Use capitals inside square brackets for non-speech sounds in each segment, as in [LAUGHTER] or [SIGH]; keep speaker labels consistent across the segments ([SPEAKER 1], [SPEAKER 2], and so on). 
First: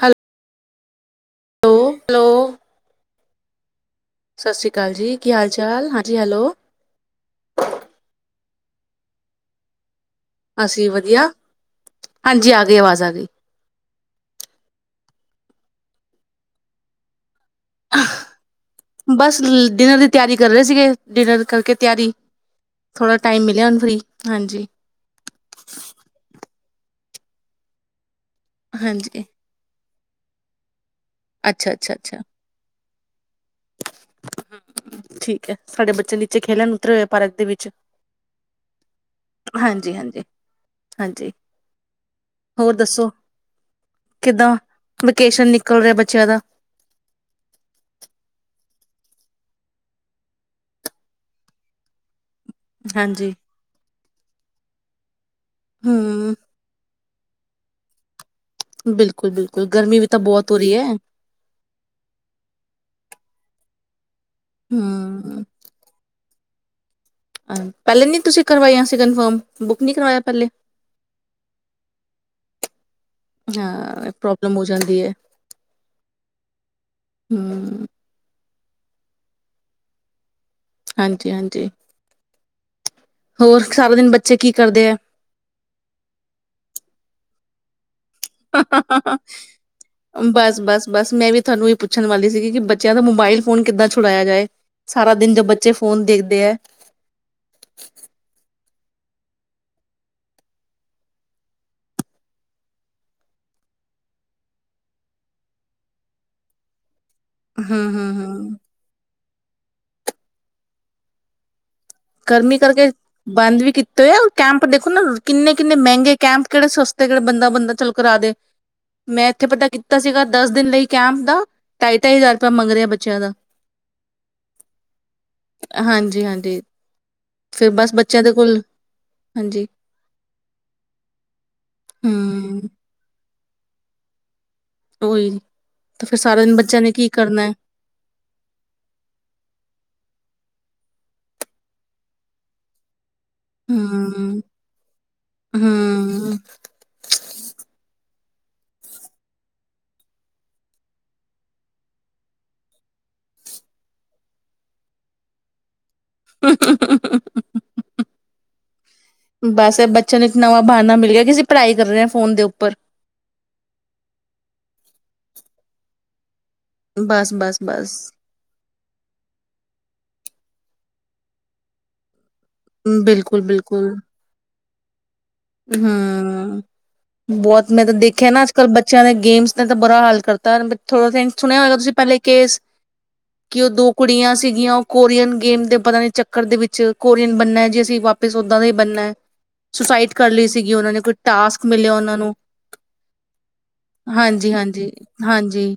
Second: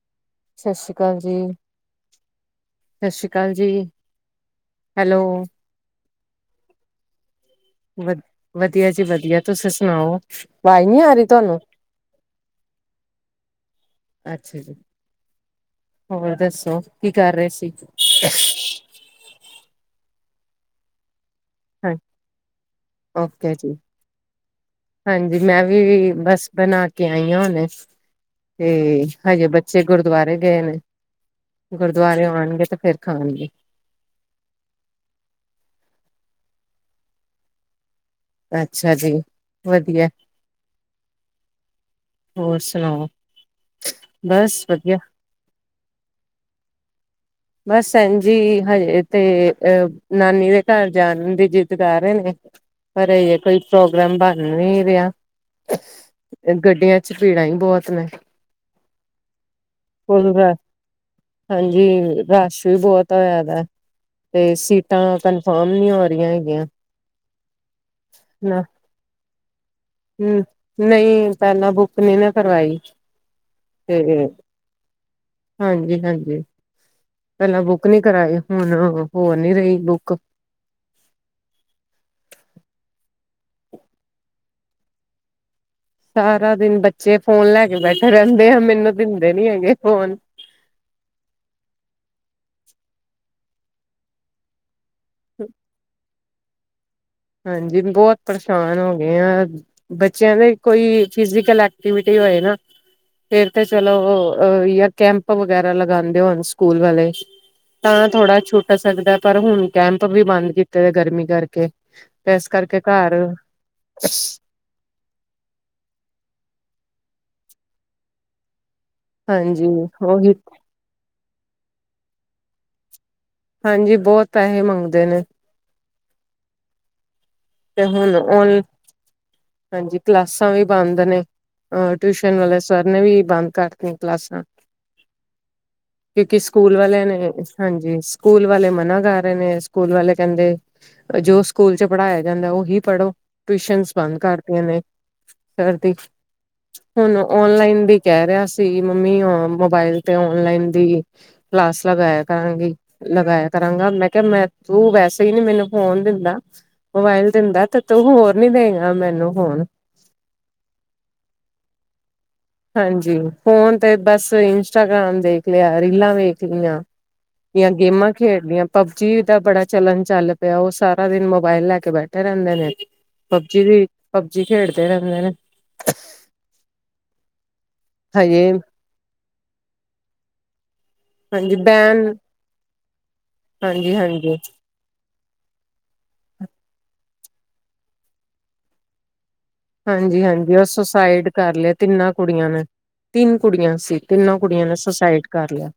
[SPEAKER 1] ਹੈਲ
[SPEAKER 2] ਸਤਿ ਸ਼੍ਰੀ ਅਕਾਲ ਜੀ ਸਤਿ ਸ਼੍ਰੀ ਅਕਾਲ ਜੀ
[SPEAKER 1] ਸਤਿ ਸ੍ਰੀ ਅਕਾਲ ਜੀ
[SPEAKER 2] ਹੈਲੋ
[SPEAKER 1] ਕੀ ਹਾਲ ਚਾਲ ਹਾਂ ਜੀ ਹੈਲੋ
[SPEAKER 2] ਵ ਵਧੀਆ ਜੀ ਵਧੀਆ ਤੁਸੀ ਸੁਣਾਓ ਆਵਾਜ਼
[SPEAKER 1] ਅਸੀਂ
[SPEAKER 2] ਨੀ ਆ ਰਹੀ
[SPEAKER 1] ਵਧੀਆ,
[SPEAKER 2] ਤੁਹਾਨੂੰ?
[SPEAKER 1] ਹਾਂਜੀ ਆ ਗਈ ਆਵਾਜ਼ ਆ ਗਈ
[SPEAKER 2] ਅੱਛਾ ਜੀ, ਹੋਰ ਦੱਸੋ ਕੀ ਕਰ ਰਹੇ ਸੀ
[SPEAKER 1] ਬਸ ਡਿਨਰ ਦੀ ਤਿਆਰੀ ਕਰ ਰਹੇ ਸੀਗੇ ਡਿਨਰ ਕਰਕੇ ਤਿਆਰੀ ਥੋੜਾ ਟਾਈਮ
[SPEAKER 2] ਓਕੇ
[SPEAKER 1] ਮਿਲਿਆ
[SPEAKER 2] ਜੀ
[SPEAKER 1] ਹੁਣ ਫਰੀ ਹਾਂਜੀ
[SPEAKER 2] ਹਾਂਜੀ ਮੈਂ ਵੀ ਬਸ ਬਣਾ ਕੇ ਕੇ ਆਈਆਂ ਹੁਣੇ ਤੇ
[SPEAKER 1] ਹਾਂਜੀ
[SPEAKER 2] ਹਜੇ ਬੱਚੇ ਗੁਰਦੁਆਰੇ ਗਏ ਨੇ ਗੁਰਦੁਆਰਿਉ ਆਉਣਗੇ ਤੇ ਫਿਰ ਖਾਣਗੇ
[SPEAKER 1] ਹ ਠੀਕ ਹੈ ਸਾਡੇ ਬੱਚੇ ਨੀਚੇ ਖੇਲਣ ਉਤਰੇ ਹੋਏ ਪਾਰਕ ਦੇ ਵਿੱਚ
[SPEAKER 2] ਅੱਛਾ, ਹਨਜੀ
[SPEAKER 1] ਹਾਂਜੀ, ਹਾਂਜੀ, ਹਾਂਜੀ ਹੋਰ ਦੱਸੋ ਕਿੱਦਾਂ
[SPEAKER 2] ਬਸ ਵਧੀਆ,
[SPEAKER 1] ਵੇਕੇਸ਼ਨ ਨਿਕਲ ਰਿਹਾ ਬੱਚਿਆਂ ਦਾ
[SPEAKER 2] ਬਸ ਇੰਝ ਹੀ ਹਜੇ ਤੇ ਅ ਨਾਨੀ ਦੇ ਘਰ ਜਾਣ ਦੀ ਜਿੱਦ ਕਰ ਰਹੇ ਨੇ ਪਰ
[SPEAKER 1] ਹਾਂਜੀ
[SPEAKER 2] ਹਜੇ ਕੋਈ ਪ੍ਰੋਗਰਾਮ ਬਣ ਨਹੀ ਰਿਹਾ
[SPEAKER 1] ਹਮ
[SPEAKER 2] ਗੱਡੀਆਂ ਚ' ਭੀੜਾਂ ਹੀ ਬਹੁਤ ਨੇ
[SPEAKER 1] ਬਿਲਕੁਲ, ਬਿਲਕੁਲ ਗਰਮੀ ਵੀ ਤਾਂ
[SPEAKER 2] ਹੁਣ
[SPEAKER 1] ਬਹੁਤ
[SPEAKER 2] ਰਸ਼,
[SPEAKER 1] ਹੋ ਰਹੀ ਹੈ
[SPEAKER 2] ਹਾਂਜੀ ਰਸ਼ ਵੀ ਬਹੁਤ ਹੋਇਆ ਦਾ ਤੇ ਸੀਟਾਂ
[SPEAKER 1] ਹਮ
[SPEAKER 2] ਕੰਨਫਰਮ ਨਹੀਂ ਹੋ ਰਹੀਆਂ [UNINTELLIGIBLE]
[SPEAKER 1] ਪਹਿਲੇ ਨੀ ਤੁਸੀਂ ਕਰਵਾਈਆਂ ਸੀ ਕੰਨਫਰਮ
[SPEAKER 2] ਹੁੰ ਨਹੀਂ, ਪਹਿਲਾਂ ਬੁੱਕ ਨੀ ਨਾ ਕਰਵਾਈ ਤੇ
[SPEAKER 1] ਹਾਂ, ਪ੍ਰੋਬਲਮ ਹੋ ਜਾਂਦੀ ਐ।
[SPEAKER 2] ਹਾਂਜੀ, ਹਾਂਜੀ ਪਹਿਲਾਂ ਬੁੱਕ
[SPEAKER 1] ਹੂੰ,
[SPEAKER 2] ਨੀ ਕਰਾਈ ਹੁਣ ਹੋ ਨਹੀਂ ਰਹੀ ਬੁੱਕ
[SPEAKER 1] ਹਾਂਜੀ, ਹਾਂਜੀ ਹੋਰ ਸਾਰਾ ਦਿਨ ਬੱਚੇ ਕੀ ਕਰਦੇ ਹੈ
[SPEAKER 2] ਸਾਰਾ ਦਿਨ ਬੱਚੇ ਫੋਨ ਲੈ ਕੇ ਬੈਠੇ ਰਹਿੰਦੇ ਆ
[SPEAKER 1] ਹ
[SPEAKER 2] ਮੈਨੂੰ
[SPEAKER 1] ਹ ਹ
[SPEAKER 2] ਦਿੰਦੇ ਨੀ ਹੈਗੇ ਫੋਨ
[SPEAKER 1] ਬਸ, ਬਸ, ਬਸ ਮੈਂ ਵੀ ਤੁਹਾਨੂੰ ਇਹ ਪੁੱਛਣ ਵਾਲੀ ਸੀਗੀ ਕਿ ਬੱਚਿਆਂ ਦਾ ਮੋਬਾਇਲ ਫੋਂਨ ਕਿੱਦਾਂ ਛੁਡਾਇਆ ਜਾਏ ਸਾਰਾ ਦਿਨ ਜ ਬੱਚੇ ਫੋਨ ਦੇਖਦੇ ਦੇ ਏ
[SPEAKER 2] ਹਾਂਜੀ, ਬਹੁਤ ਪਰੇਸ਼ਾਨ ਹੋ ਗਏ ਆ ਬੱਚਿਆਂ ਦੇ ਕੋਈ ਫੀਜੀਕਲ ਐਕਟੀਵਿਟੀ ਹੋਏ ਨਾ ਫਿਰ ਤੇ ਚਲੋ ਕੈਂਪ ਵਗੈਰਾ ਲਗਾਦੇ ਹੋਣ ਸਕੂਲ ਵਾਲੇ ਤਾਂ ਥੋੜਾ
[SPEAKER 1] ਹੂੰ-ਹੂੰ-ਹੂੰ,
[SPEAKER 2] ਛੁੱਟ ਸਕਦਾ ਪਰ ਹੁਣ ਕੈਂਪ ਵੀ ਬੰਦ ਕੀਤੇ ਹੋਇਆ ਗਰਮੀ ਕਰਕੇ ਤੇ ਇਸ
[SPEAKER 1] ਗਰਮੀ ਕਰਕੇ
[SPEAKER 2] ਘਰ
[SPEAKER 1] ਬੰਦ ਵੀ ਕੀਤੇ ਹੋਏ ਆ ਕੈਂਪ ਦੇਖੋ ਨਾ ਕਿੰਨੇ ਕਿੰਨੇ ਮਹਿੰਗੇ ਕੈਂਪ ਕਿਹੜੇ ਸਸਤੇ ਕਿਹੜੇ ਬੰਦਾ- ਬੰਦਾ ਚਾਲੂ ਕਰਾ ਦੇ ਮੈਂ ਇੱਥੇ
[SPEAKER 2] ਹਾਂਜੀ
[SPEAKER 1] ਪਤਾ ਕੀਤਾ ਸੀਗਾ
[SPEAKER 2] ਉਹੀ
[SPEAKER 1] ਦਸ ਦਿਨ ਲਈ ਕੈਮ ਦਾ ਢਾਈ- ਢਾਈ ਹਜ਼ਾਰ ਰੁਪਇਆ ਮੰਗ ਰਿਹਾ ਬੱਚਿਆਂ ਦਾ।
[SPEAKER 2] ਹਾਂਜੀ ਬਹੁਤ ਪੈਸੇ ਮੰਗਦੇ ਨੇ।
[SPEAKER 1] ਹਾਂਜੀ! ਹਾਂਜੀ!
[SPEAKER 2] ਤੇ ਹੁਣ ਹੁਣ ਹਾਂਜੀ ਕਲਾਸਾਂ ਵੀ ਬੰਦ ਨੇ ਅ ਟਿਊਸ਼ਨ ਵਾਲੇ
[SPEAKER 1] ਹੂੰ,
[SPEAKER 2] ਸਰ ਨੇ ਵੀ ਬੰਦ ਕਰਦੀ ਕਲਾਸਾਂ
[SPEAKER 1] ਉਹੀ ਤਾਂ ਫਿਰ
[SPEAKER 2] ਕਿ
[SPEAKER 1] ਸਾਰਾ ਦਿਨ
[SPEAKER 2] ਸਕੂਲ
[SPEAKER 1] ਬੱਚਿਆਂ
[SPEAKER 2] ਵਾਲਿਆਂ
[SPEAKER 1] ਕੀ
[SPEAKER 2] ਨੇ
[SPEAKER 1] ਕਰਨਾ ਹੈ
[SPEAKER 2] ਹਾਂਜੀ ਸਕੂਲ ਵਾਲੇ ਮਨਾ ਕਰ ਰਹੇ ਨੇ ਸਕੂਲ ਵਾਲੇ ਕਹਿੰਦੇ ਜੋ ਸਕੂਲ ਚ ਪੜ੍ਹਾਇਆ। ਜਾਂਦਾ ਉਹੀ ਪੜ੍ਹੋ। ਟਿਊਸ਼ਨ ਬੰਦ
[SPEAKER 1] ਹਮ
[SPEAKER 2] ਕਰਤੀਆਂ ਨੇ ਸਰ ਦੀ,
[SPEAKER 1] ਹਮ
[SPEAKER 2] ਹੁਣ ਓਨਲਾਈਨ ਦੀ ਕਹਿ ਰਿਹਾ ਸੀ, ਮੰਮੀ ਮੋਬਾਇਲ ਤੇ ਆਨਲਾਈਨ ਦੀ ਕਲਾਸ ਲਗਾਇਆ ਕਰਾਂਗੀ, ਲਗਾਇਆ ਕਰਾਂਗਾ। ਮੈਂ ਕਿਹਾ ਮੈਂ ਤੂੰ ਵੈਸੇ ਹੀ ਨੀ ਮੈਨੂੰ ਹੋਣ ਦਿੰਦਾ। ਮੋਬਾਇਲ ਦਿੰਦਾ ਤੇ ਤੂੰ ਹੋਰ ਨੀ ਦੇਗਾ। ਮੈਨੂੰ ਫੋਨ
[SPEAKER 1] ਬਸ ਬੱਚਿਆਂ ਨੂੰ ਇੱਕ ਨਵਾਂ ਬਹਾਨਾ ਮਿਲ ਗਿਆ ਕਿ ਅਸੀਂ ਪੜ੍ਹਾਈ ਕਰ ਰਹੇ ਹਾਂ ਫੋਨ ਦੇ ਉੱਪਰ
[SPEAKER 2] ਹਾਂਜੀ ਫੋਨ ਤੇ ਬਸ ਏ ਇਨਸਟਾਗਰਾਮ ਦੇਖ ਲਿਆ ਰੀਲਾ ਵੇਖ
[SPEAKER 1] ਬਸ ਬਸ
[SPEAKER 2] ਜਾਂ
[SPEAKER 1] ਬਸ
[SPEAKER 2] ਗੇਮਾਂ ਖੇਡਦੀਆਂ ਪਬਜੀ ਦਾ ਬੜਾ ਚਲਣ ਚੱਲ ਪਿਆ ਉਹ ਸਾਰਾ ਸਾਰਾ ਦਿਨ ਮੋਬਾਈਲ ਲੈ ਕੇੈ ਬੈਠ ਰਹਿੰਦੇ ਨੇ
[SPEAKER 1] ਬਿਲਕੁਲ
[SPEAKER 2] ਪਬਜੀ ਵੀ ਪਬਜੀ ਖੇਡਦੇ ਰਹਿੰਦੇ ਨੇ।
[SPEAKER 1] ਹੂੰ ਬਹੁਤ ਮੈਂ ਤਾਂ ਦੇਖਿਆ ਨਾ ਅੱਜ
[SPEAKER 2] ਹਜੇ
[SPEAKER 1] ਕੱਲ੍ਹ ਬੱਚਿਆਂ ਨੇ ਗੇਮਸ ਉਹਦਾ ਬੁਰਾ ਹਾਲ ਕਰਤਾ ਨਾ। ਥੋੜੇ ਦਿਨ
[SPEAKER 2] ਹਾਂਜੀ
[SPEAKER 1] ਸੁਣਿਆ ਹੋਏਗਾ, ਤੁਸੀਂ
[SPEAKER 2] ਬੈਨ
[SPEAKER 1] ਪਹਿਲੇ ਕੇਸ ਕਿ ਉਹ ਦੋ
[SPEAKER 2] ਹਾਂਜੀ
[SPEAKER 1] ਕੁੜੀਆਂ
[SPEAKER 2] ਹਾਂਜੀ
[SPEAKER 1] ਸੀਗੀਆਂ ਉਹ ਕੋਰੀਅਨ ਗੇਮ ਦੇ ਪਤਾ ਨੀ ਚੱਕਰ ਦੇ ਵਿੱਚ ਕੋਰੀਅਨ ਬਣਨਾ ਹੈ, ਜੇ ਅਸੀਂ ਵਾਪਿਸ ਓਦਾਂ ਦਾ ਹੀ ਬਣਨਾ ਹੈ। ਸੁਸਾਈਡ
[SPEAKER 2] ਹਾਂਜੀ
[SPEAKER 1] ਕਰ ਲਈ
[SPEAKER 2] ਉਹ
[SPEAKER 1] ਸੀਗੀ ਉਹਨਾਂ ਨੇ ਕੋਈ
[SPEAKER 2] ਸੁਸਾਇਡ ਕਰ
[SPEAKER 1] ਟਾਸਕ
[SPEAKER 2] ਲਿਆ,
[SPEAKER 1] ਮਿਲਿਆ
[SPEAKER 2] ਤਿੰਨਾਂ
[SPEAKER 1] ਉਹਨਾਂ ਨੂੰ
[SPEAKER 2] ਕੁੜੀਆਂ ਨੇ ਤਿੰਨ ਕੁੜੀਆਂ ਸੀ। ਤਿੰਨਾਂ
[SPEAKER 1] ਹਾਂਜੀ
[SPEAKER 2] ਕੁੜੀਆਂ ਨੇ
[SPEAKER 1] ਹਾਂਜੀ
[SPEAKER 2] ਸੁਸਾਇਡ ਕਰ
[SPEAKER 1] ਹਾਂਜੀ
[SPEAKER 2] ਲਿਆ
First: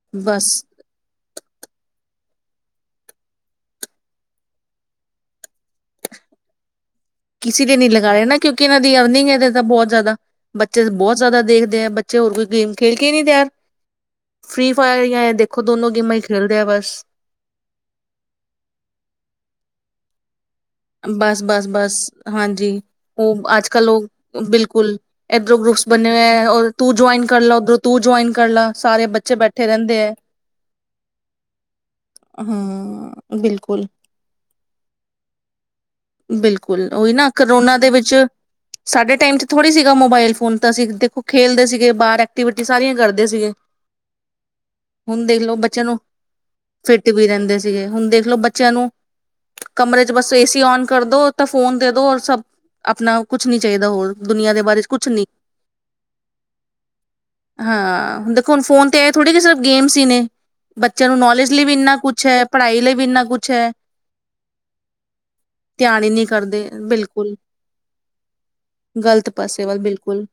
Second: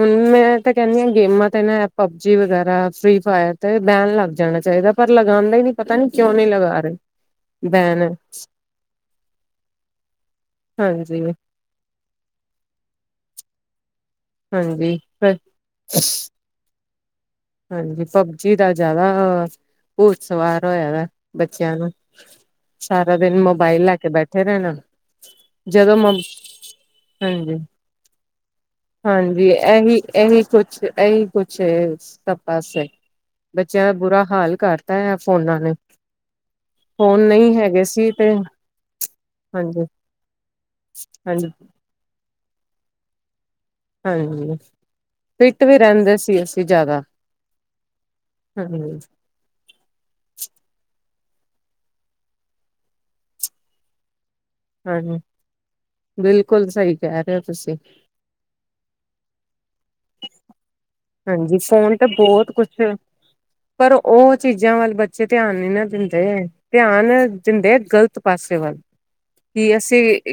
[SPEAKER 2] ਹੁਣ
[SPEAKER 1] ਬਸ
[SPEAKER 2] ਮੈਂ ਤਾਂ ਕਹਿੰਦੀ ਹ ਗੇਮਾਂ ਤੇ ਨਾ ਆਪਾਂ ਦੀ ਵਗੈਰਾ ਫਰੀ ਫਾਇਰ ਤੇ ਬੈਨ ਲੱਗ ਜਾਣਾ ਚਾਹੀਦਾ ਪਰ ਲਗਾਦੇ ਹੀ ਨੀ ਪਤਾ ਨੀ ਕਿਉਂ ਨੀ ਲਗਾ ਰਹੇ।
[SPEAKER 1] ਕਿਸੇ ਤੇ ਨਹੀਂ ਲਗਾ
[SPEAKER 2] ਬੈਨ
[SPEAKER 1] ਰਹੇ ਨਾ ਕਿਉਂਕਿ ਇਹਨਾਂ ਦੀ ਅਰਨਿੰਗ ਦੇ ਤਾਂ ਬਹੁਤ ਜ਼ਿਆਦਾ ਬੱਚੇ ਬਹੁਤ
[SPEAKER 2] ਹਾਂਜੀ
[SPEAKER 1] ਜ਼ਿਆਦਾ ਦੇਖਦੇ ਆ ਬੱਚੇ ਹੋਰ ਕੋਈ ਗੇਮ ਖੇਡ ਕੇ ਹੀ ਨਹੀ ਤਿਆਰ। ਫ੍ਰਰੀ
[SPEAKER 2] ਹਾਂਜੀ
[SPEAKER 1] ਫਾਇਰ ਜਾਂ ਦੇਖੋ ਦੋਨੋ ਗੇਮਾਂ ਹੀ ਖੇਲਦੇ ਆ ਬਸ
[SPEAKER 2] ਸਬਜੀ ਦਾ ਜਿਆਦਾ ਉਹ ਸਵਾਰ ਹੋਇਆ ਵਾ
[SPEAKER 1] ਬਸ ਬਸ
[SPEAKER 2] ਬੱਚਿਆਂ ਨੂੰ
[SPEAKER 1] ਬਸ ਹਾਂਜੀ
[SPEAKER 2] ਸਾਰਾ ਦਿਨ
[SPEAKER 1] ਉਹ ਅੱਜ
[SPEAKER 2] ਮੋਬਾਇਲ
[SPEAKER 1] ਕਲ
[SPEAKER 2] ਲੈ
[SPEAKER 1] ਉਹ
[SPEAKER 2] ਕੇ ਬੈਠੇ ਰਹਿਣਾ
[SPEAKER 1] ਬਿਲਕੁਲ ਏਧਰੋਂ ਗਰੁੱਪਸ
[SPEAKER 2] ਜਦੋਂ ਮ
[SPEAKER 1] ਬਣੇ ਹੋਏ ਹੈ ਤੂੰ ਜੁਆਇਨ ਕਰ
[SPEAKER 2] ਹਾਂਜੀ
[SPEAKER 1] ਲਾ ਉਓਧਰੋਂ ਤੂੰ ਜੁਇਨ ਕਰ ਲਾ ਸਾਰੇ ਬੱਚੇ
[SPEAKER 2] ਹਾਂਜੀ
[SPEAKER 1] ਬੈਠੇ ਰਹਿੰਦੇ
[SPEAKER 2] ਇਹੀ
[SPEAKER 1] ਹੈ
[SPEAKER 2] ਪਾਸ
[SPEAKER 1] ਹਾਂ
[SPEAKER 2] ਬੱਚਿਆਂ
[SPEAKER 1] ਬਿਲਕੁਲ
[SPEAKER 2] ਦਾ ਬੁਰਾ ਹਾਲ ਕਰਤਾ ਹੈ ਫੋਨ ਫੋਨਾਂ ਨੇ
[SPEAKER 1] ਬਿਲਕੁਲ ਉਹੀ ਨਾ
[SPEAKER 2] ਨਹੀਂ
[SPEAKER 1] ਕਰੋਨਾ
[SPEAKER 2] ਹੈਗੇ
[SPEAKER 1] ਦੇ
[SPEAKER 2] ਸੀ
[SPEAKER 1] ਵਿੱਚ
[SPEAKER 2] ਤੇ
[SPEAKER 1] ਸਾਡੇ ਟਾਈਮ ' ਥੋੜ੍ਹੀ
[SPEAKER 2] ਹਾਂਜੀ
[SPEAKER 1] ਸੀਗਾ ਮੋਬਾਇਲ ਫੋਨ ਤਾਂ ਅਸੀਂ ਦੇਖੋ
[SPEAKER 2] ਹਾਂਜੀ
[SPEAKER 1] ਖੇਲਦੇ ਸੀਗੇ ਬਾਹਰ ਐਕਟੀਵਿਟੀ ਸਾਰੀਆਂ ਕਰਦੇ ਸੀਗੇ
[SPEAKER 2] ਹਾਂਜੀ
[SPEAKER 1] ਹੁਣ ਦੇਖਲੋ
[SPEAKER 2] ਫਿੱਟ ਵੀ
[SPEAKER 1] ਬੱਚਿਆਂ ਨੂੰ
[SPEAKER 2] ਰਹਿੰਦੇ ਸੀ ਅਸੀਂ ਜ਼ਿਆਦਾ
[SPEAKER 1] ਫਿੱਟ ਵੀ ਰਹਿੰਦੇ ਸੀਗੇ ਹੁਣ ਦੇਖਲੋ ਬੱਚਿਆਂ ਨੂੰ
[SPEAKER 2] ਹਾਂਜੀ
[SPEAKER 1] ਕਮਰੇ ਬਸ ਏ ਸੀ ਔਨ ਕਰਦੋ ਤਾਂ ਫੋਨ ਦੇ ਦੋ ਔਰ ਸਭ ਆਪਣਾ ਕੁਛ ਨੀ ਚਾਹੀਦਾ ਹੋਰ ਦੁਨੀਆਂ ਦੇ ਬਾਰੇ ਕੁਛ
[SPEAKER 2] ਹਾਂਜੀ
[SPEAKER 1] ਨੀ
[SPEAKER 2] ਬਿਲਕੁਲ ਸਹੀ ਕਹਿ ਰਹੇ ਹੋ ਤੁਸੀਂ
[SPEAKER 1] ਹਾਂ ਦੇਖੋ ਹੁਣ ਫੋਨ ਤੇ ਆ ਥੋੜੇ ਜ ਸਿਰਫ ਗੇਮਸ ਹੀ ਨੇ ਬੱਚਿਆਂ ਨੂੰ ਨੌਲੇਜ
[SPEAKER 2] ਹਾਂਜੀ
[SPEAKER 1] ਲਈ ਵੀ ਇੰਨਾ
[SPEAKER 2] ਫੋਨ ਤੇ
[SPEAKER 1] ਕੁਛ ਹੈ
[SPEAKER 2] ਬਹੁਤ ਕੁਛ
[SPEAKER 1] ਪੜ੍ਹਾਈ ਲਈ ਵੀ ਇੰਨਾ ਕੁਛ ਹੈ
[SPEAKER 2] ਪਰ ਉਹ ਚੀਜ਼ਾਂ ਵੱਲ ਬੱਚੇ ਧਿਆਨ ਨੀ ਨਾ
[SPEAKER 1] ਧਿਆਨ ਹੀ
[SPEAKER 2] ਦਿੰਦੇ
[SPEAKER 1] ਨਹੀਂ
[SPEAKER 2] ਹੈ
[SPEAKER 1] ਕਰਦੇ
[SPEAKER 2] ਧਿਆਨ
[SPEAKER 1] ਬਿਲਕੁਲ
[SPEAKER 2] ਦਿੰਦੇ ਆ ਗਲਤ ਪਾਸੇ ਵੱਲ
[SPEAKER 1] ਗ਼ਲਤ ਪਾਸੇ
[SPEAKER 2] ਕਿ
[SPEAKER 1] ਵੱਲ
[SPEAKER 2] ਅਸੀਂ
[SPEAKER 1] ਬਿਲਕੁਲ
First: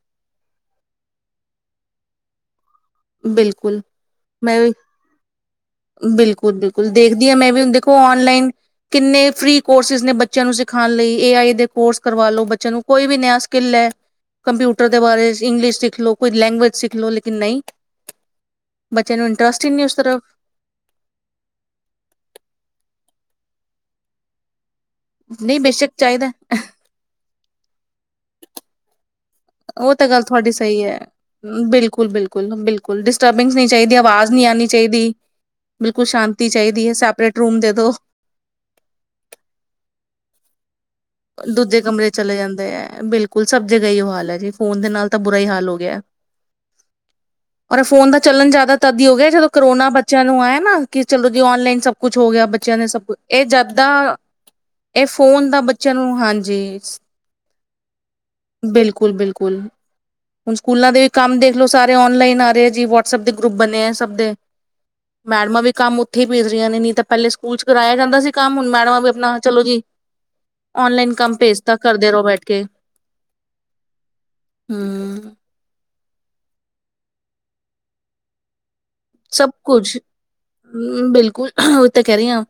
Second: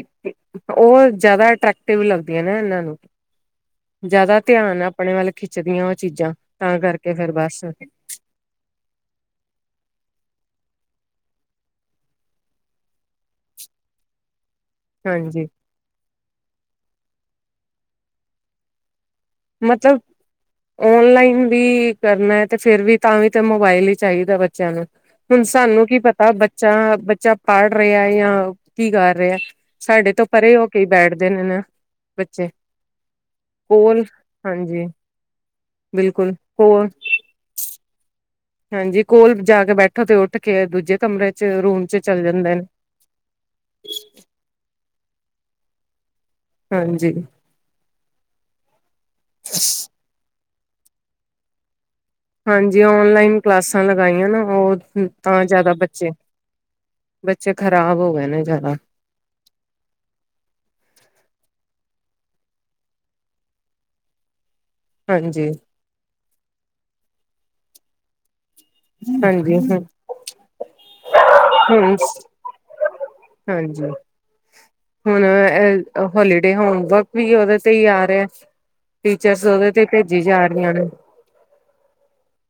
[SPEAKER 2] ਉਹ ਜ਼ਿਆਦਾ ਅਟਰੈਕਟਿਵ ਲੱਗਦੀਆਂ ਨਾ ਇਹਨਾਂ ਨੂੰ
[SPEAKER 1] ਬਿਲਕੁਲ
[SPEAKER 2] ਜ਼ਿਆਦਾ
[SPEAKER 1] ਮੈਂ ਵੀ
[SPEAKER 2] ਧਿਆਨ ਆਪਣੇ ਵੱਲ ਖਿੱਚਦੀਆਂ ਉਹ ਚੀਜ਼ਾਂ
[SPEAKER 1] ਬਿਲਕੁਲ
[SPEAKER 2] ਤਾਂ
[SPEAKER 1] ਬਿਲਕੁਲ
[SPEAKER 2] ਕਰਕੇ
[SPEAKER 1] ਦੇਖਦੀ
[SPEAKER 2] ਫੇਰ
[SPEAKER 1] ਹਾਂ ਮੈਂ ਵੀ
[SPEAKER 2] ਬਸ
[SPEAKER 1] ਹੁਣ ਦੇਖੋ ਨਲਾਈਨ ਕਿੰਨੇ ਫਰੀ ਕੋਰਸਿਸ ਨੇ ਬੱਚਿਆਂ ਨੂੰ ਸਿਖਾਉਣ ਲਈ ਏ ਆਈ ਦੇ ਕੋਰਸ ਕਰਵਾ ਲੋ ਬੱਚਿਆਂ ਨੂੰ ਕੋਈ ਵੀ ਨ ਸਕਿੱਲ ਹੈ ਕੰਪਿਊਟਰ ਦੇ ਬਾਰੇ
[SPEAKER 2] ਹਾਂਜੀ
[SPEAKER 1] ਇੰਗਲਿਸ਼ ਸਿੱਖ ਲਓ ਕੋਈ ਲੈਂਗੁਵੇਜ ਸਿੱਖ ਲੋ ਲਕਨ ਨਹੀਂ ਬੱਚਿਆਂ ਨੂੰ ਇੰਟਰਸਟ ਹੀ ਨਹੀਂ ਉਸ
[SPEAKER 2] ਮਤਲਬ
[SPEAKER 1] ਤਰਫ
[SPEAKER 2] ਓਨਲਾਈਨ ਵੀ ਕਰਨਾ ਹੈ ਤੇ ਫਿਰ ਵੀ ਤਾਂ ਵੀ ਤਾਂ ਮੋਬਾਇਲ ਹੀ ਚਾਹੀਦਾ ਬੱਚਿਆਂ ਨੂੰ ਹੁਣ
[SPEAKER 1] ਨਹੀਂ
[SPEAKER 2] ਸਾਨੂੰ
[SPEAKER 1] ਬੇਸ਼ੱਕ
[SPEAKER 2] ਕੀ ਪਤਾ
[SPEAKER 1] ਚਾਹੀਦਾ
[SPEAKER 2] ਬੱਚਾ ਬੱਚਾ ਪੜ ਰਿਹਾ ਜਾਂ ਕੀ ਕਰ ਰਿਹਾ
[SPEAKER 1] ਉਹ ਤਾਂ
[SPEAKER 2] ਸਾਡੇ
[SPEAKER 1] ਗੱਲ
[SPEAKER 2] ਤੋਂ
[SPEAKER 1] ਤੁਹਾਡੀ
[SPEAKER 2] ਪਰੇ ਹੋ
[SPEAKER 1] ਸਹੀ
[SPEAKER 2] ਕੇ
[SPEAKER 1] ਹੈ
[SPEAKER 2] ਬੈਠਦੇ ਨੇ ਨਾ
[SPEAKER 1] ਬਿਲਕੁਲ
[SPEAKER 2] ਬੱਚੇ
[SPEAKER 1] ਬਿਲਕੁਲ ਬਿਲਕੁਲ ਡਿਸਟਰਬੈਂਸ ਨਹੀਂ ਚਾਹੀਦੀ
[SPEAKER 2] ਕੋਲ
[SPEAKER 1] ਆਵਾਜ਼ ਨਹੀਂ ਆਉਣੀ
[SPEAKER 2] ਹਾਂਜੀ
[SPEAKER 1] ਚਾਹੀਦੀ ਬਿਲਕੁਲ ਸ਼ਾਂਤੀ ਚਾਹੀਦੀ ਹੈ ਸੈਪਰੇਟ ਰੂਮ ਦੇ ਦ
[SPEAKER 2] ਹਾਂਜੀ ਕੋਲ ਜਾ ਕੇ ਬੈਠੋ ਤੇ ਉੱਠ ਕੇ ਦੂਜੇ ਕਮਰੇ ਚ
[SPEAKER 1] ਦੂਜੇ
[SPEAKER 2] ਰੂਮ ਚ
[SPEAKER 1] ਕਮਰੇ
[SPEAKER 2] ਚੱਲ
[SPEAKER 1] ਚਲੇ
[SPEAKER 2] ਨੇ
[SPEAKER 1] ਜਾਂਦੇ ਹੈ ਬਿਲਕੁਲ ਸਭ ਦੇ ਗਈ ਉਹ ਹਾਲ ਹੈ ਜੀ ਫੋਨ ਦੇ ਨਾਲ ਤਾਂ ਬੁਰਾ ਹੀ ਹਾਲ ਹੋ ਗਿਆ
[SPEAKER 2] ਹਾਂਜੀ
[SPEAKER 1] ਔਰ ਫੋਨ ਦਾ ਤਾਂ ਚੱਲਣ ਜ਼ਿਆਦਾ ਤਦੀ ਹੋ ਗਿਆ ਜਦੋਂ ਕਰੋਨਾ ਬੱਚਿਆਂ ਨੂੰ ਆਇਆ ਨਾ ਕਿ ਚਲੋ ਜੀ ਔਨਲਾਈਨ ਸਭ ਕੁਝ ਹੋ ਗਿਆ ਬੱਚਿਆਂ
[SPEAKER 2] ਹਾਂਜੀ
[SPEAKER 1] ਨੇ ਸਭ ਕੁ
[SPEAKER 2] ਓਨਲਾਈਨ
[SPEAKER 1] ਇਹ ਜਦ
[SPEAKER 2] ਕਲਾਸਾਂ ਲਗਾਈਆਂ ਨਾ ਉਹ ਤਾਂ ਜ਼ਿਆਦਾ
[SPEAKER 1] ਚਲੋ ਹਾਂਜੀ
[SPEAKER 2] ਚ ਖਰਾਬ ਹੋ ਗਏ ਨੇ ਜ਼ਿਆਦਾ
[SPEAKER 1] ਬਿਲਕੁੱਲ ਬਿਲਕੁੱਲ ਹੁਣ ਸਕੂਲਾਂ ਦੇ ਵੀ ਕੰਮ ਦੇਖਲਓ ਸਾਰੇ ਔਨਲਾਈਨ ਨ ਆ ਰਿਹਾ ਜੀ ਵਟਸਐਪ ਦੇ ਗਰੁੱਪ ਬਣੇ ਐ ਸਭ ਦੇ
[SPEAKER 2] ਹਾਂਜੀ
[SPEAKER 1] ਮੈਡਮਾਂ ਵੀ ਕੰਮ ਉੱਥੇ ਹੀ ਭੇਜ ਰਹੀਆਂ ਨੇ ਨਹੀਂ ਤਾਂ ਪਹਿਲੇ ਕਰਾਇਆ ਜਾਂਦਾ ਸੀ ਕੰਮ ਹੁਣ ਮੈਡਮ ਵੀ ਆਪਣਾ
[SPEAKER 2] ਹਾਂਜੀ
[SPEAKER 1] ਚਲੋ
[SPEAKER 2] ਹ
[SPEAKER 1] ਜੀ ਔਨਲਾਈਨ ਕੰਮ ਭੇਜ ਤਾਂ
[SPEAKER 2] ਹੁਣ
[SPEAKER 1] ਕਰਦੇ ਰਹੋ ਬੈਠ ਕੇ
[SPEAKER 2] ਹਾਂਜੀ ਹੁਣ
[SPEAKER 1] ਹੂੰ
[SPEAKER 2] ਅ ਹੋਲੀਡੇ ਹੋਮਵਰਕ ਵੀ ਉਹਦੇ ਤੇ ਹੀ ਆ ਰਿਆ
[SPEAKER 1] ਸਭ ਕੁਝ ਬਿਲਕੁਲ ਉਹੀ ਤਾਂ ਕਹਿ ਰਹੀ ਆ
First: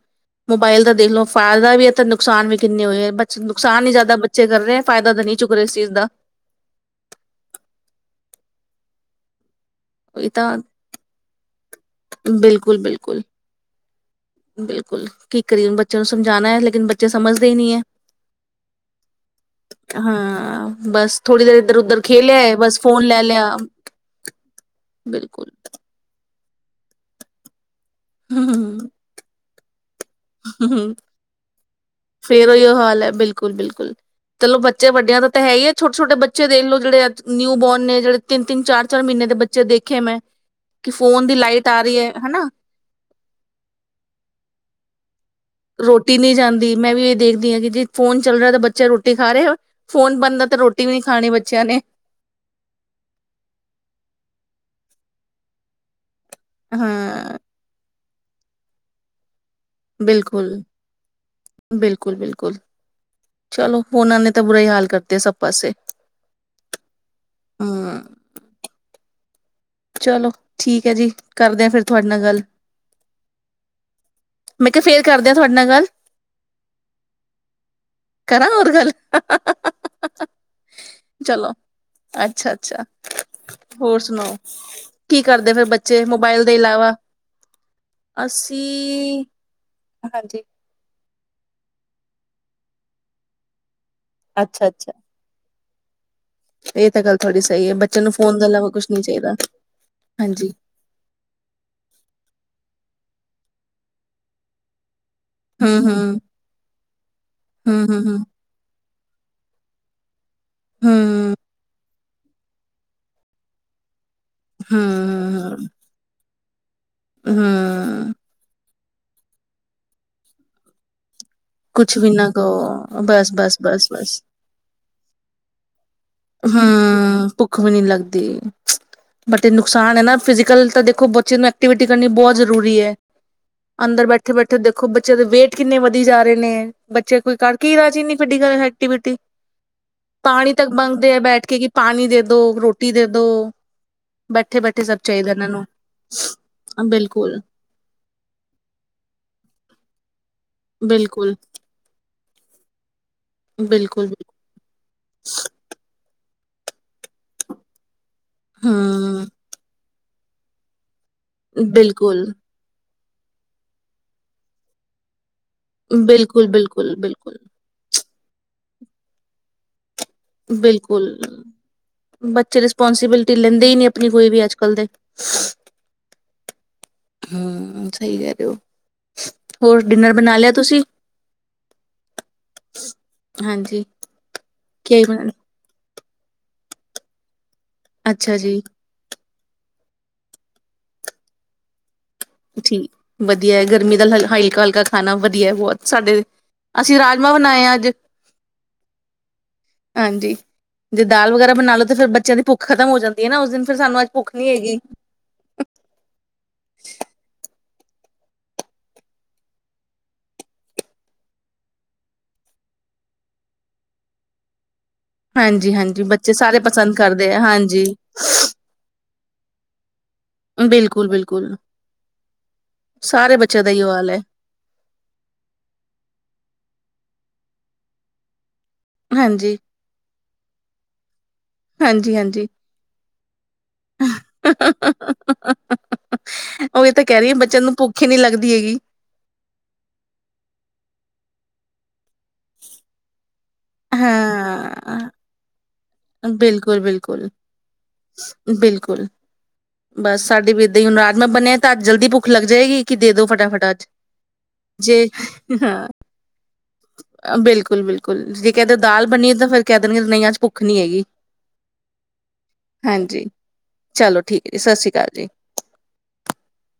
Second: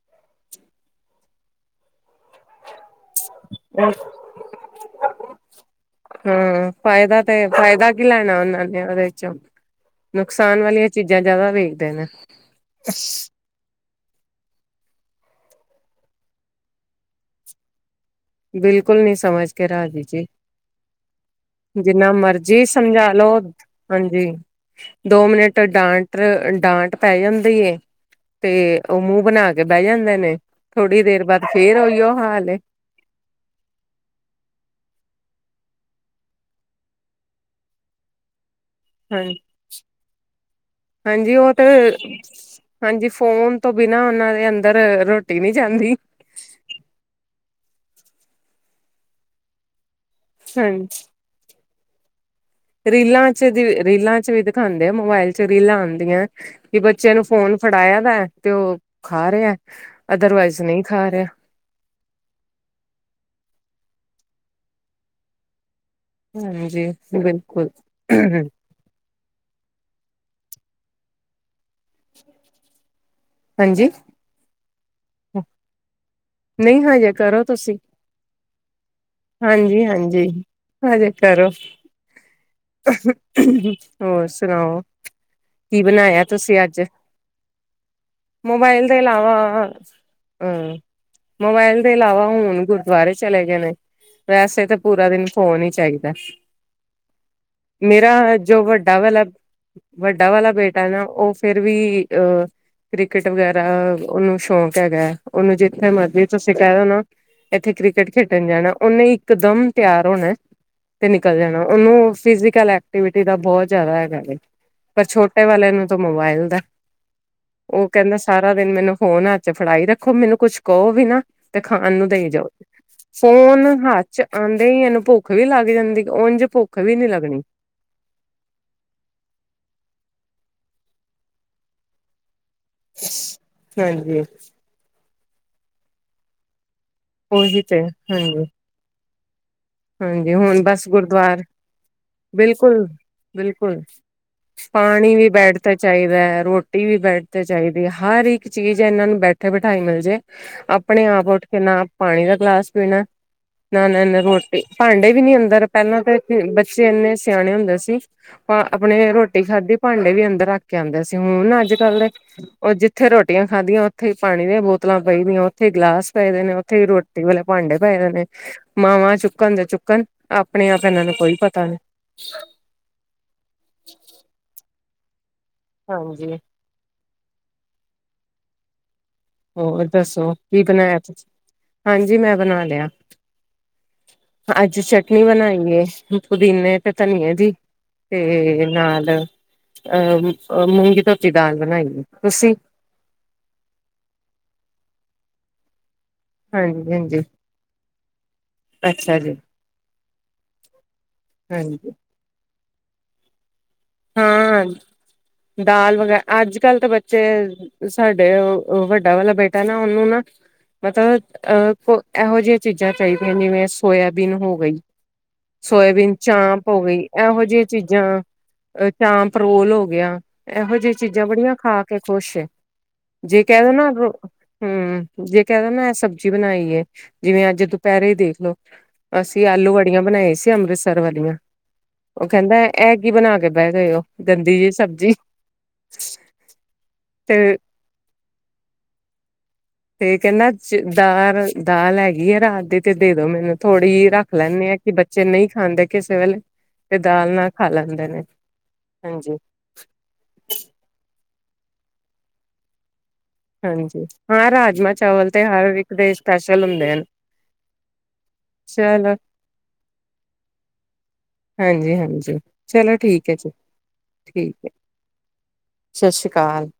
[SPEAKER 1] ਮੋਬਾਇਲ ਦਾ ਦੇਖ ਲੋ ਫ਼ਾਇਦਾ ਵੀ ਹੈ ਨੁਕਸਾਨ ਵੀ ਕਿੰਨੇ ਹੋਏ ਹੋਏ ਬਚ ਨੁਕਸਾਨ ਹੀ ਜ਼ਿਆਦਾ ਬੱਚੇ ਕਰ ਰਹੇ ਐ ਫਾਇਦਾ ਤਾਂ ਨੀ ਚੁੱਕ ਰਹੇ ਇਸ ਚੀਜ
[SPEAKER 2] ਹੂੰ ਫਾਇਦਾ ਤੇ ਫਾਇਦਾ ਕੀ ਲੈਣਾ ਉਹਨਾਂ ਨੇ ਉਹਦੇ ਚ ਨੁਕਸਾਨ ਵਾਲੀਆਂ ਚੀਜ਼ਾਂ ਜ਼ਿਆਦਾ ਦੇ
[SPEAKER 1] ਬਿਲਕੁੱਲ-ਬਿਲਕੁੱਲ ਬਿਲਕੁੱਲ ਕੀ ਕਰੀਏ ਹੁਣ ਬੱਚਿਆਂ ਨੂੰ ਸਮਝਾਉਣਾ ਐ ਲੇਕਿਨ ਬੱਚੇ ਸਮਝਦੇ ਹੀ ਨਈ ਐ
[SPEAKER 2] ਬਿਲਕੁੱਲ ਨੀ ਸਮਝ ਕੇ ਰਾਜੀ ਜੀ
[SPEAKER 1] ਹਾਂ ਬਸ ਥੋੜੀ ਦੇਰ ਇੱਧਰ ਉਧਰ
[SPEAKER 2] ਜਿੰਨਾ
[SPEAKER 1] ਖੇਲਿਆ ਹੈ
[SPEAKER 2] ਮਰਜ਼ੀ
[SPEAKER 1] ਬਸ ਫੋਨ
[SPEAKER 2] ਸਮਝਾ
[SPEAKER 1] ਲੈ
[SPEAKER 2] ਲੋ
[SPEAKER 1] ਲਿਆ
[SPEAKER 2] ਹਾਂਜੀ ਦੋ
[SPEAKER 1] ਬਿਲਕੁਲ
[SPEAKER 2] ਮਿੰਟ ਡਾਂਟ ਡਾਂਟ ਪੈ ਜਾਂਦੀ ਏ ਤੇ
[SPEAKER 1] ਹਮ
[SPEAKER 2] ਉਹ ਮੂੰਹ ਬਣਾ ਕੇ ਬੈ ਜਾਂ ਦੇ ਨੇ ਥੋੜ੍ਹੀ ਦੇਰ ਬਾਅਦ ਫੇਰ ਉਈਓ ਹਾਲ ਏ
[SPEAKER 1] ਬਿਲਕੁੱਲ ਬਿਲਕੁੱਲ ਚਲੋ ਬੱਚੇ ਵੱਡਿਆਂ ਦਾ ਤਾਂ ਹੈ ਈ ਐ ਛੋਟੇ -ਛੋਟੇ ਬੱਚੇ ਦੇਖਲੋ ਜਿਹੜੇ ਅੱਜ ਨਿਊਬੋਰਨ ਨੇ ਜਿਹੜੇ ਤਿੰਨ ਤਿੰਨ ਚਾਰ ਚਾਰ
[SPEAKER 2] ਹਾਂ
[SPEAKER 1] ਮਹੀਨੇ ਦੇ ਬੱਚੇ ਦੇਖੇ ਮੈਂ ਕਿ ਫੋਨ
[SPEAKER 2] ਹਾਂਜੀ
[SPEAKER 1] ਦੀ
[SPEAKER 2] ਉਹ ਤੇ
[SPEAKER 1] ਲਾਈਟ ਆ ਰਹੀ ਹੈ ਹਨਾ
[SPEAKER 2] ਹਾਂਜੀ ਫੋਨ ਤੋਂ ਬਿਨਾਂ ਉਹਨਾਂ ਦੇ ਅੰਦਰ ਰੋ
[SPEAKER 1] ਰੋਟੀ ਨੀ ਜਾਂਦੀ ਮੈਂ ਵੀ ਇਹ ਦੇਖਦੀ ਹਾਂ ਕੀ ਜੇ ਫੋਨ ਚੱਲ ਰਿਹਾ ਤਾਂ ਬੱਚੇ ਰੋਟੀ ਖਾ ਰਿਹਾ ਫੋਨ ਬੰਦ ਆ ਤਾਂ ਰੋਟੀ ਵੀ ਨੀ
[SPEAKER 2] ਹਾਂਜੀ
[SPEAKER 1] ਖਾਣੀ ਬੱਚਿਆਂ ਨੇ
[SPEAKER 2] ਰੀਲਾਂ ਚ ਵੀ ਰੀਲਾਂ ਚ ਵੀ ਦਿਖਾਉਂਦੇ ਆ ਮੋਬਾਇਲ ਚ ਰੀਲਾਂ ਆਉਂਦੀਆਂ ਵੀ ਬੱਚਿਆਂ ਨੂੰ
[SPEAKER 1] ਹਾਂ
[SPEAKER 2] ਫੋਨ ਫੜਾਇਆ ਦਾ ਤੇ ਉਹ ਖਾ ਰਿਆ
[SPEAKER 1] ਬਿਲਕੁੱਲ-ਬਿਲਕੁੱਲ-ਬਿਲਕੁੱਲ ਚਲੋ ਉਹਨਾਂ ਨੇ ਤਾਂ ਬੁਰਾ ਹੀ ਹਾਲ ਕਰਤੇ ਸਭ ਪਾਸੇ
[SPEAKER 2] ਹਾਂਜੀ ਬਿਲਕੁੱਲ।
[SPEAKER 1] ਹਮ ਚਲੋ ਠੀਕ ਹੈ ਜੀ ਕਰਦੇ ਆ ਫਿਰ ਤੁਹਾਡੇ ਨਾਲ ਗੱਲ
[SPEAKER 2] ਹਾਂਜੀ
[SPEAKER 1] ਮੈਂ ਕਿਹਾ ਫੇਰ ਕਰਦਿਆਂ ਤੁਹਾਡੇ ਨਾਲ ਗੱਲ
[SPEAKER 2] ਨਹੀਂ ਹਜੇ ਕਰੋ ਤੁਸੀਂ
[SPEAKER 1] ਕਰਾਂ ਹੋਰ ਗੱਲ
[SPEAKER 2] ਹਾਂਜੀ-ਹਾਂਜੀ ਹਜੇ ਕਰੋ
[SPEAKER 1] ਚਲੋ ਅੱਛਾ ਅੱਛਾ
[SPEAKER 2] ਹੋਰ ਸੁਣਾਓ
[SPEAKER 1] ਕੀ ਕਰਦੇ ਫੇਿਰ
[SPEAKER 2] ਕੀ
[SPEAKER 1] ਬੱਚੇ
[SPEAKER 2] ਬਣਾਇਆ
[SPEAKER 1] ਮੋਬਾਇਲ ਦੇ
[SPEAKER 2] ਤੁਸੀਂ ਅੱਜ
[SPEAKER 1] ਇਲਾਵਾ ਅਸੀਂ ਹਾਂਜੀ
[SPEAKER 2] ਹਾਂ। ਮੋਬਾਇਲ ਦੇ ਇਲਾਵਾ ਹੁਣ ਗੁਰਦੁਆਰੇ ਚਲੇ ਗਏ ਨੇ ਵੈਸੇ
[SPEAKER 1] ਅੱਛਾ
[SPEAKER 2] ਤਾਂ
[SPEAKER 1] ਅੱਛਾ
[SPEAKER 2] ਪੂਰਾ ਦਿਨ ਫੋਨ ਵਿੱਚ [UNINTELLIGIBLE]
[SPEAKER 1] ਇਹ ਤਾਂ ਗੱਲ ਤੁਹਾਡੀ ਸਹੀ ਹੈ ਬੱਚੇ ਨੂੰ
[SPEAKER 2] ਮੇਰਾ
[SPEAKER 1] ਫੋਨ ਦੇ
[SPEAKER 2] ਜੋ
[SPEAKER 1] ਇਲਾਵਾ ਕੁਛ
[SPEAKER 2] ਵੱਡਾ
[SPEAKER 1] ਨਹੀਂ
[SPEAKER 2] ਵਾਲਾ
[SPEAKER 1] ਚਾਹੀਦਾ
[SPEAKER 2] ਵੱਡਾ
[SPEAKER 1] ਹਾਂਜੀ
[SPEAKER 2] ਵਾਲਾ ਬੇਟਾ ਨਾ ਉਹ ਫੇਿਰ ਵੀ ਅਹ ਕ੍ਰਿਕਟ ਵਗੈਰਾ ਉਹਨੂੰ ਸ਼ੌਂਕ ਹੈਗਾ ਉਹਨੂੰ
[SPEAKER 1] ਹੂੰ
[SPEAKER 2] ਹੈ
[SPEAKER 1] ਹੂੰ
[SPEAKER 2] ਮਾਤੇ ਤੁਸੀਂ ਕਹਿਹੇਓ ਨਾ ਇੱਥੇ
[SPEAKER 1] ਹੂੰ ਹੂੰ
[SPEAKER 2] ਕ੍ਰਿਕਟ
[SPEAKER 1] ਹੂੰ
[SPEAKER 2] ਖੇਡਣ ਜਾਣਾ ਉਹਨੇ ਇਕ ਦਮ ਤਿਆਰ ਹੋਣਾ ਤੇ
[SPEAKER 1] ਹੂੰ
[SPEAKER 2] ਨਿਕਲ ਜਾਣਾ ਉਹਨੂੰ ਫਿਜ਼ੀਕਲ ਐਕਟੀਵਿਟੀ ਦਾ ਬਹੁਤ ਜ਼ਿਆਦਾ ਹੈਗਾ ਪਰ ਛੋਟੇ
[SPEAKER 1] ਹੂੰ
[SPEAKER 2] ਵਾਲਿਆਂ ਨੂੰ ਤਾਂ ਮੋਬਾਇਲ ਦਾ ਉਹ
[SPEAKER 1] ਹੂੰ
[SPEAKER 2] ਕਹਿੰਦਾ ਸਾਰਾ ਦਿਨ ਮੈਨੂੰ ਫੋਨ ਹ ਚ ਫੜਾਈ ਰੱਖੋ ਮੈਨੂੰ ਕੁੱਛ ਕਹੋ ਵੀ ਨਾ ਤੇ ਖਾਣ
[SPEAKER 1] ਕੁਛ
[SPEAKER 2] ਨੂੰ
[SPEAKER 1] ਵੀ
[SPEAKER 2] ਦੇਈ
[SPEAKER 1] ਨਾ
[SPEAKER 2] ਜਾਓ
[SPEAKER 1] ਕਹੋ ਬਸ ਬਸ
[SPEAKER 2] ਫੋਨ
[SPEAKER 1] ਬਸ
[SPEAKER 2] ਹੱਥ ਚ ਆਉਂਦੇ ਹੀ ਇਹਨੂੰ ਭੁੱਖ ਵੀ ਲੱਗ ਜਾਂਦੀ ਉੰਝ ਭੁੱਖ ਵੀ ਨੀ
[SPEAKER 1] ਹਾਂ
[SPEAKER 2] ਲੱਗਣੀ
[SPEAKER 1] ਭੁੱਖ ਵੀ ਨੀ ਲੱਗਦੀ ਬਟ ਐ ਨੁਕਸਾਨ ਹੈ ਨਾ ਫਿਜੀਕ ਕੱਲ ਤਾਂ ਦੇਖੋ ਬੱਚੇ ਨੂੰ ਐਕਟੀਵਿਟੀ ਕਰਨੀ ਬਹੁਤ ਜ਼ਰੂਰੀ ਜ਼ਰੂਰੀ ਹੈ ਅੰਦਰ
[SPEAKER 2] ਹਾਂਜੀ
[SPEAKER 1] ਬੈਠੇ ਬੈਠੇ ਦੇਖੋ ਬੱਚਿਆਂ ਦੇ ਵੇਟ ਕਿੰਨੇ ਵਧੀ ਜਾ ਰਹੇ ਨੇ ਬੱਚੇ ਕੋਈ
[SPEAKER 2] ਉਹੀ
[SPEAKER 1] ਕਰਕੇ ਇ
[SPEAKER 2] ਤੇ
[SPEAKER 1] ਰਾਜੀ ਨੀ
[SPEAKER 2] ਹਾਂਜੀ
[SPEAKER 1] ਫਿਜੀਕਲ ਐਕਟੀਵਿਟੀ
[SPEAKER 2] ਹਾਂਜੀ
[SPEAKER 1] ਪਾਣੀ
[SPEAKER 2] ਹੁਣ
[SPEAKER 1] ਤੱਕ
[SPEAKER 2] ਬਸ
[SPEAKER 1] ਮੰਗਦੇ ਆ
[SPEAKER 2] ਗੁਰਦੁਆਰ
[SPEAKER 1] ਬੈਠ ਕੇ ਕਿ ਪਾਣੀ ਦੇ ਦੋ ਰੋਟੀ ਦੇ ਦੋ
[SPEAKER 2] ਬਿਲਕੁਲ-ਬਿਲਕੁਲ
[SPEAKER 1] ਬੈਠੇ ਬੈਠੇ ਸਭ
[SPEAKER 2] ਪਾਣੀ ਵੀ
[SPEAKER 1] ਚਾਹੀਦਾ ਇਹਨਾਂ
[SPEAKER 2] ਬੈਠ
[SPEAKER 1] ਨੂੰ
[SPEAKER 2] ਤੇ ਚਾਹੀਦਾ ਹੈ ਰੋਟੀ ਵੀ ਬੈਠ
[SPEAKER 1] ਬਿਲਕੁਲ
[SPEAKER 2] ਤੇ ਚਾਹੀਦੀ ਹੈ ਹਰ ਇੱਕ ਚੀਜ਼ ਇਹਨਾਂ ਨੂੰ ਬੈਠੇ ਬਿਠਾਈ ਮਿਲ ਜੇ ਆਪਣੇ ਆਪ
[SPEAKER 1] ਬਿਲਕੁਲ
[SPEAKER 2] ਉੱਠ ਕੇ ਨਾ ਪਾਣੀ ਦਾ ਗਲਾਸ ਪੀਣਾ ਨਾ
[SPEAKER 1] ਬਿਲਕੁਲ
[SPEAKER 2] ਲੈਨਾ ਰੋ ਭਾਂਡੇ ਵੀ ਨੀ ਅੰਦਰ ਪਹਿਲਾਂ ਤੇ ਹੂੰ, ਬੱਚੇ ਇੰਨੇ ਸਿਆਣੇ ਹੁੰਦੇ ਸੀ। ਉਹ ਆਪਣੇ
[SPEAKER 1] ਹਮ
[SPEAKER 2] ਰੋਟੀ ਖਾਧੀ। ਭਾਂਡੇ ਵੀ ਅੰਦਰ ਰੱਖ ਕੇ ਆਉਂਦੇ ਸੀ। ਹੁਣ ਅੱਜ ਕੱਲ
[SPEAKER 1] ਬਿਲਕੁਲ
[SPEAKER 2] ਤੇ, ਉਹ ਜੀ ਉੱਥੇ ਰੋਟੀਆਂ ਖਾਧਦੀਆਂ ਉੱਥੇ ਹੀ ਪਾਣੀ ਦੀਆਂ ਬੋਤਲਾਂ ਪਈਦੀਆਂ ਓ ਉੱਥੇ ਹੀ ਗਿਲਾਸ ਪਏਦੇ
[SPEAKER 1] ਬਿਲਕੁਲ
[SPEAKER 2] ਨੇ, ਉੱਥੇ ਹੀ
[SPEAKER 1] ਬਿਲਕੁਲ
[SPEAKER 2] ਰੋਟੀ
[SPEAKER 1] ਬਿਲਕੁਲ
[SPEAKER 2] ਵਾਲੇ ਭਾਂਡੇ ਪਏਦੇ ਨੇ। ਮਾਵਾਂ ਚੁੱਕ ਚੁੱਕਣ ਤੇ ਚੁੱਕਣ। ਆਪਣੇ ਆਪ ਇਹਨਾਂ
[SPEAKER 1] ਬਿਲਕੁਲ,
[SPEAKER 2] ਨੂੰ ਕੋਈ ਪਤਾ ਨੀ
[SPEAKER 1] ਬੱਚੇ ਰਿਸਪੋਂਸੀਬਿਲਿਟੀ ਲੈਂਦੇ ਹੀ ਨਹੀਂ ਆਪਣੀ ਕੋਈ ਵੀ ਅੱਜ ਕੱਲ ਦੇ। ਸ।
[SPEAKER 2] ਹਾਂਜੀ।
[SPEAKER 1] ਹਮ ਸਹੀ ਕਹਿ ਰਹੇ ਹੋ।
[SPEAKER 2] ਹੋਰ
[SPEAKER 1] ਡਿਨਰ
[SPEAKER 2] ਦੱਸੋ
[SPEAKER 1] ਬਣਾ ਲਿਆ
[SPEAKER 2] ਕੀ ਬਣਾਇਆ ਤੁਸੀਂ। ਹਾਂਜੀ ਮੈਂ ਬਣਾ ਲਿਆ।
[SPEAKER 1] ਹਾਂਜੀ
[SPEAKER 2] ਅੱਜ
[SPEAKER 1] ਕੀ
[SPEAKER 2] ਚਟਨੀ
[SPEAKER 1] ਬਣਾ
[SPEAKER 2] ਬਣਾਈ ਏ। ਪੁਦੀਨੇ ਤੇ ਧਨੀਏ ਦੀ।
[SPEAKER 1] ਅੱਛਾ ਜੀ,
[SPEAKER 2] ਤੇਰੇ ਨਾਲ। ਅਹ ਅ ਮੂੰਗੀ ਥੋਤੀ ਦਾਲ ਬਣਾਈ ਏ। ਤੁਸੀਂ
[SPEAKER 1] ਠੀਕ ਵਧੀਆ ਗਰਮੀ ਦੇ ਨਾਲ ਹਾਈ ਹਲਕਾ ਖਾਣਾ ਵਧੀਆ ਬਹੁਤ। ਸਾਡੇ,
[SPEAKER 2] ਹਾਂਜੀ
[SPEAKER 1] ਅਸੀਂ
[SPEAKER 2] ਹਾਂਜੀ
[SPEAKER 1] ਰਾਜਮਾਂ ਬਣਾਏ ਆ ਅੱਜ।
[SPEAKER 2] ਅੱਛਾ ਜੀ
[SPEAKER 1] ਹਾਂਜੀ, ਜੇ ਦਾਲ ਵਗੈਰਾ ਬਣਾ ਲੋ
[SPEAKER 2] ਹਾਂਜੀ
[SPEAKER 1] ਤੇ ਫਿਰ ਬੱਚਿਆਂ ਦੀ ਭੁਖ ਖ਼ਤਮ ਹੋ ਜਾਂਦੀ ਏ ਨਾ ਉਸ ਦਿਨ। ਫਿਰ ਸਾਨੂੰ ਅੱਜ ਭੁੱਖ ਨੀ
[SPEAKER 2] ਹਾਂ,
[SPEAKER 1] ਹੈਗੀ
[SPEAKER 2] ਦਾਲ ਵਗੈ ਅੱਜ ਚੱਲ ਤੇ ਬੱਚੇ, ਸਾਡੇ ਵੱਡਾ ਵਾਲਾ ਬੇਟਾ ਨਾ ਉਹਨੂੰ ਨਾ ਮਤਲਬ ਅਹ ਇਹੋ ਜਿਹੀਆਂ ਚੀਜ਼ਾਂ ਚਾਹੀਦੀਆਂ। ਜਿਵੇਂ ਸੋਯਬੀਨ ਹੋ ਗਈ।
[SPEAKER 1] ਹਾਂਜੀ, ਹਾਂਜੀ
[SPEAKER 2] ਸੋਇਆਬੀਨ
[SPEAKER 1] ਬੱਚੇ ਸਾਰੇ
[SPEAKER 2] ਚਾਂਪ ਹੋ
[SPEAKER 1] ਪਸੰਦ
[SPEAKER 2] ਗਈ
[SPEAKER 1] ਕਰਦੇ ਹੈ
[SPEAKER 2] ਇਹੋ ਜਿਹੀਆਂ
[SPEAKER 1] ਹਾਂਜੀ।
[SPEAKER 2] ਚੀਜ਼ਾਂ
[SPEAKER 1] ਸਾ
[SPEAKER 2] ਚਾਂਪ ਰੋਲ ਹੋ ਗਿਆ। ਇਹੋ ਜਿਹੀਆਂ ਚੀਜ਼ਾਂ ਬੜੀਆਂ
[SPEAKER 1] ਬਿਲਕੁਲ-ਬਿਲਕੁਲ
[SPEAKER 2] ਖਾ ਕੇ ਖੁਸ਼ ਏ।
[SPEAKER 1] ਸਾਰੇ
[SPEAKER 2] ਜੇ ਕਹਿ
[SPEAKER 1] ਬੱਚਿਆਂ ਦਾ
[SPEAKER 2] ਦੋ ਨਾ,
[SPEAKER 1] ਇਹੀਓ ਹਾਲ ਹੈ
[SPEAKER 2] ਹਮ ਜੇ ਕਹਿ ਦੋ ਨਾ ਇਹ ਸਬਜ਼ੀ ਬਣਾਈ ਏ ਜਿਵੇਂ ਅੱਜ ਦੁਪਹਿਰੇ ਹੀ ਦੇਖਲੋ। ਅਸੀਂ
[SPEAKER 1] ਹਾਂਜੀ,
[SPEAKER 2] ਆਲੂ ਵਡਿਆ ਬਣਾਏ ਸੀ। ਕੇ ਅੰਮ੍ਰਿਤਸਰ ਵਾਲੀਆਂ। ਉਹ
[SPEAKER 1] ਹਾਂਜੀ-ਹਾਂਜੀ।
[SPEAKER 2] ਕਹਿੰਦਾ ਐਗ ਹੀ ਬਣਾ ਕੇ ਕਹਿ ਗਈ ਓ, ਗੰਦੀ ਜਿਹੀ ਸਬਜ਼ੀ
[SPEAKER 1] ਉਹੀ ਤਾਂ ਕਹਿ ਰਹੀ ਹੈ,
[SPEAKER 2] ਤੇ,
[SPEAKER 1] ਬੱਚਿਆਂ ਨੂੰ ਭੁੱਖ ਹੀ ਨੀ ਲੱਗਦੀ ਹੈਗੀ
[SPEAKER 2] ਤੇ ਕਹਿੰਦਾ ਦਾਲ ਅ ਦਾਲ ਹੈਗੀ। ਗੀ ਹੈ ਰਾਤ ਦੀ, ਤੇ ਦੇ ਦੋ ਮੈਨੂੰ। ਥੋੜੀ ਹੀ ਰੱਖ ਲੈਂਦੇ ਆਾਂ ਕਿ
[SPEAKER 1] ਹਾਂ
[SPEAKER 2] ਬੱਚੇ ਨਹੀਂ ਖਾਂਦੇ ਕਿਸੇ ਵੇਲੇ ਤੇ
[SPEAKER 1] ਬਿਲਕੁਲ-ਬਿਲਕੁਲ,
[SPEAKER 2] ਦਾਲ
[SPEAKER 1] ਬਿਲਕੁਲ
[SPEAKER 2] ਨਾਲ ਖਾ ਲੈਂਦੇ ਨੇ
[SPEAKER 1] ਬਿਲਕੁਲ
[SPEAKER 2] ਹਾਂਜੀ
[SPEAKER 1] ਬਸ ਸਾਡੇ ਵੀ ਰਾਜਮਾ ਬਣਿਆ ਤਾਂ ਜਲਦੀ ਭੁੱਖ ਲੱਗ ਜਾਏਗੀ ਕਿ ਦੇ ਦੋ ਫਟਾਫਟਾ
[SPEAKER 2] ਹਾਂਜੀ ਹਾਂ ਰਾਜਮਾਂ
[SPEAKER 1] ਜੇ
[SPEAKER 2] ਚਾਵਲ ਤੇ ਹਰ
[SPEAKER 1] ਹਾਂ
[SPEAKER 2] ਇੱਕ ਦੇ ਸਪੈਸ਼ਲ ਹੁੰਦੇ ਹਨ
[SPEAKER 1] ਬਿਲਕੁਲ ਬਿਲਕੁਲ ਜੇ ਕਹਿ ਅੱਜ ਦਾਲ
[SPEAKER 2] ਚਲੋ
[SPEAKER 1] ਬਣੀ ਤਾਂ ਫਿਰ ਕਹਿ ਦੇਣਗੇਆਂ ਕੀ ਭੁੱਖ ਨਹੀਂ ਹੈਗੀ
[SPEAKER 2] ਹਾਂਜੀ ਹਾਂਜੀ ਚਲੋ
[SPEAKER 1] ਹਾਂਜੀ
[SPEAKER 2] ਠੀਕ ਹੈ ਜੀ
[SPEAKER 1] ਚਲੋ
[SPEAKER 2] ਠੀਕ
[SPEAKER 1] ਜੀ
[SPEAKER 2] ਹੈ
[SPEAKER 1] ਸਤਿ ਸ਼੍ਰੀ ਅਕਾਲ ਜੀ
[SPEAKER 2] ਸਤਿ ਸ੍ਰੀ ਅਕਾਲ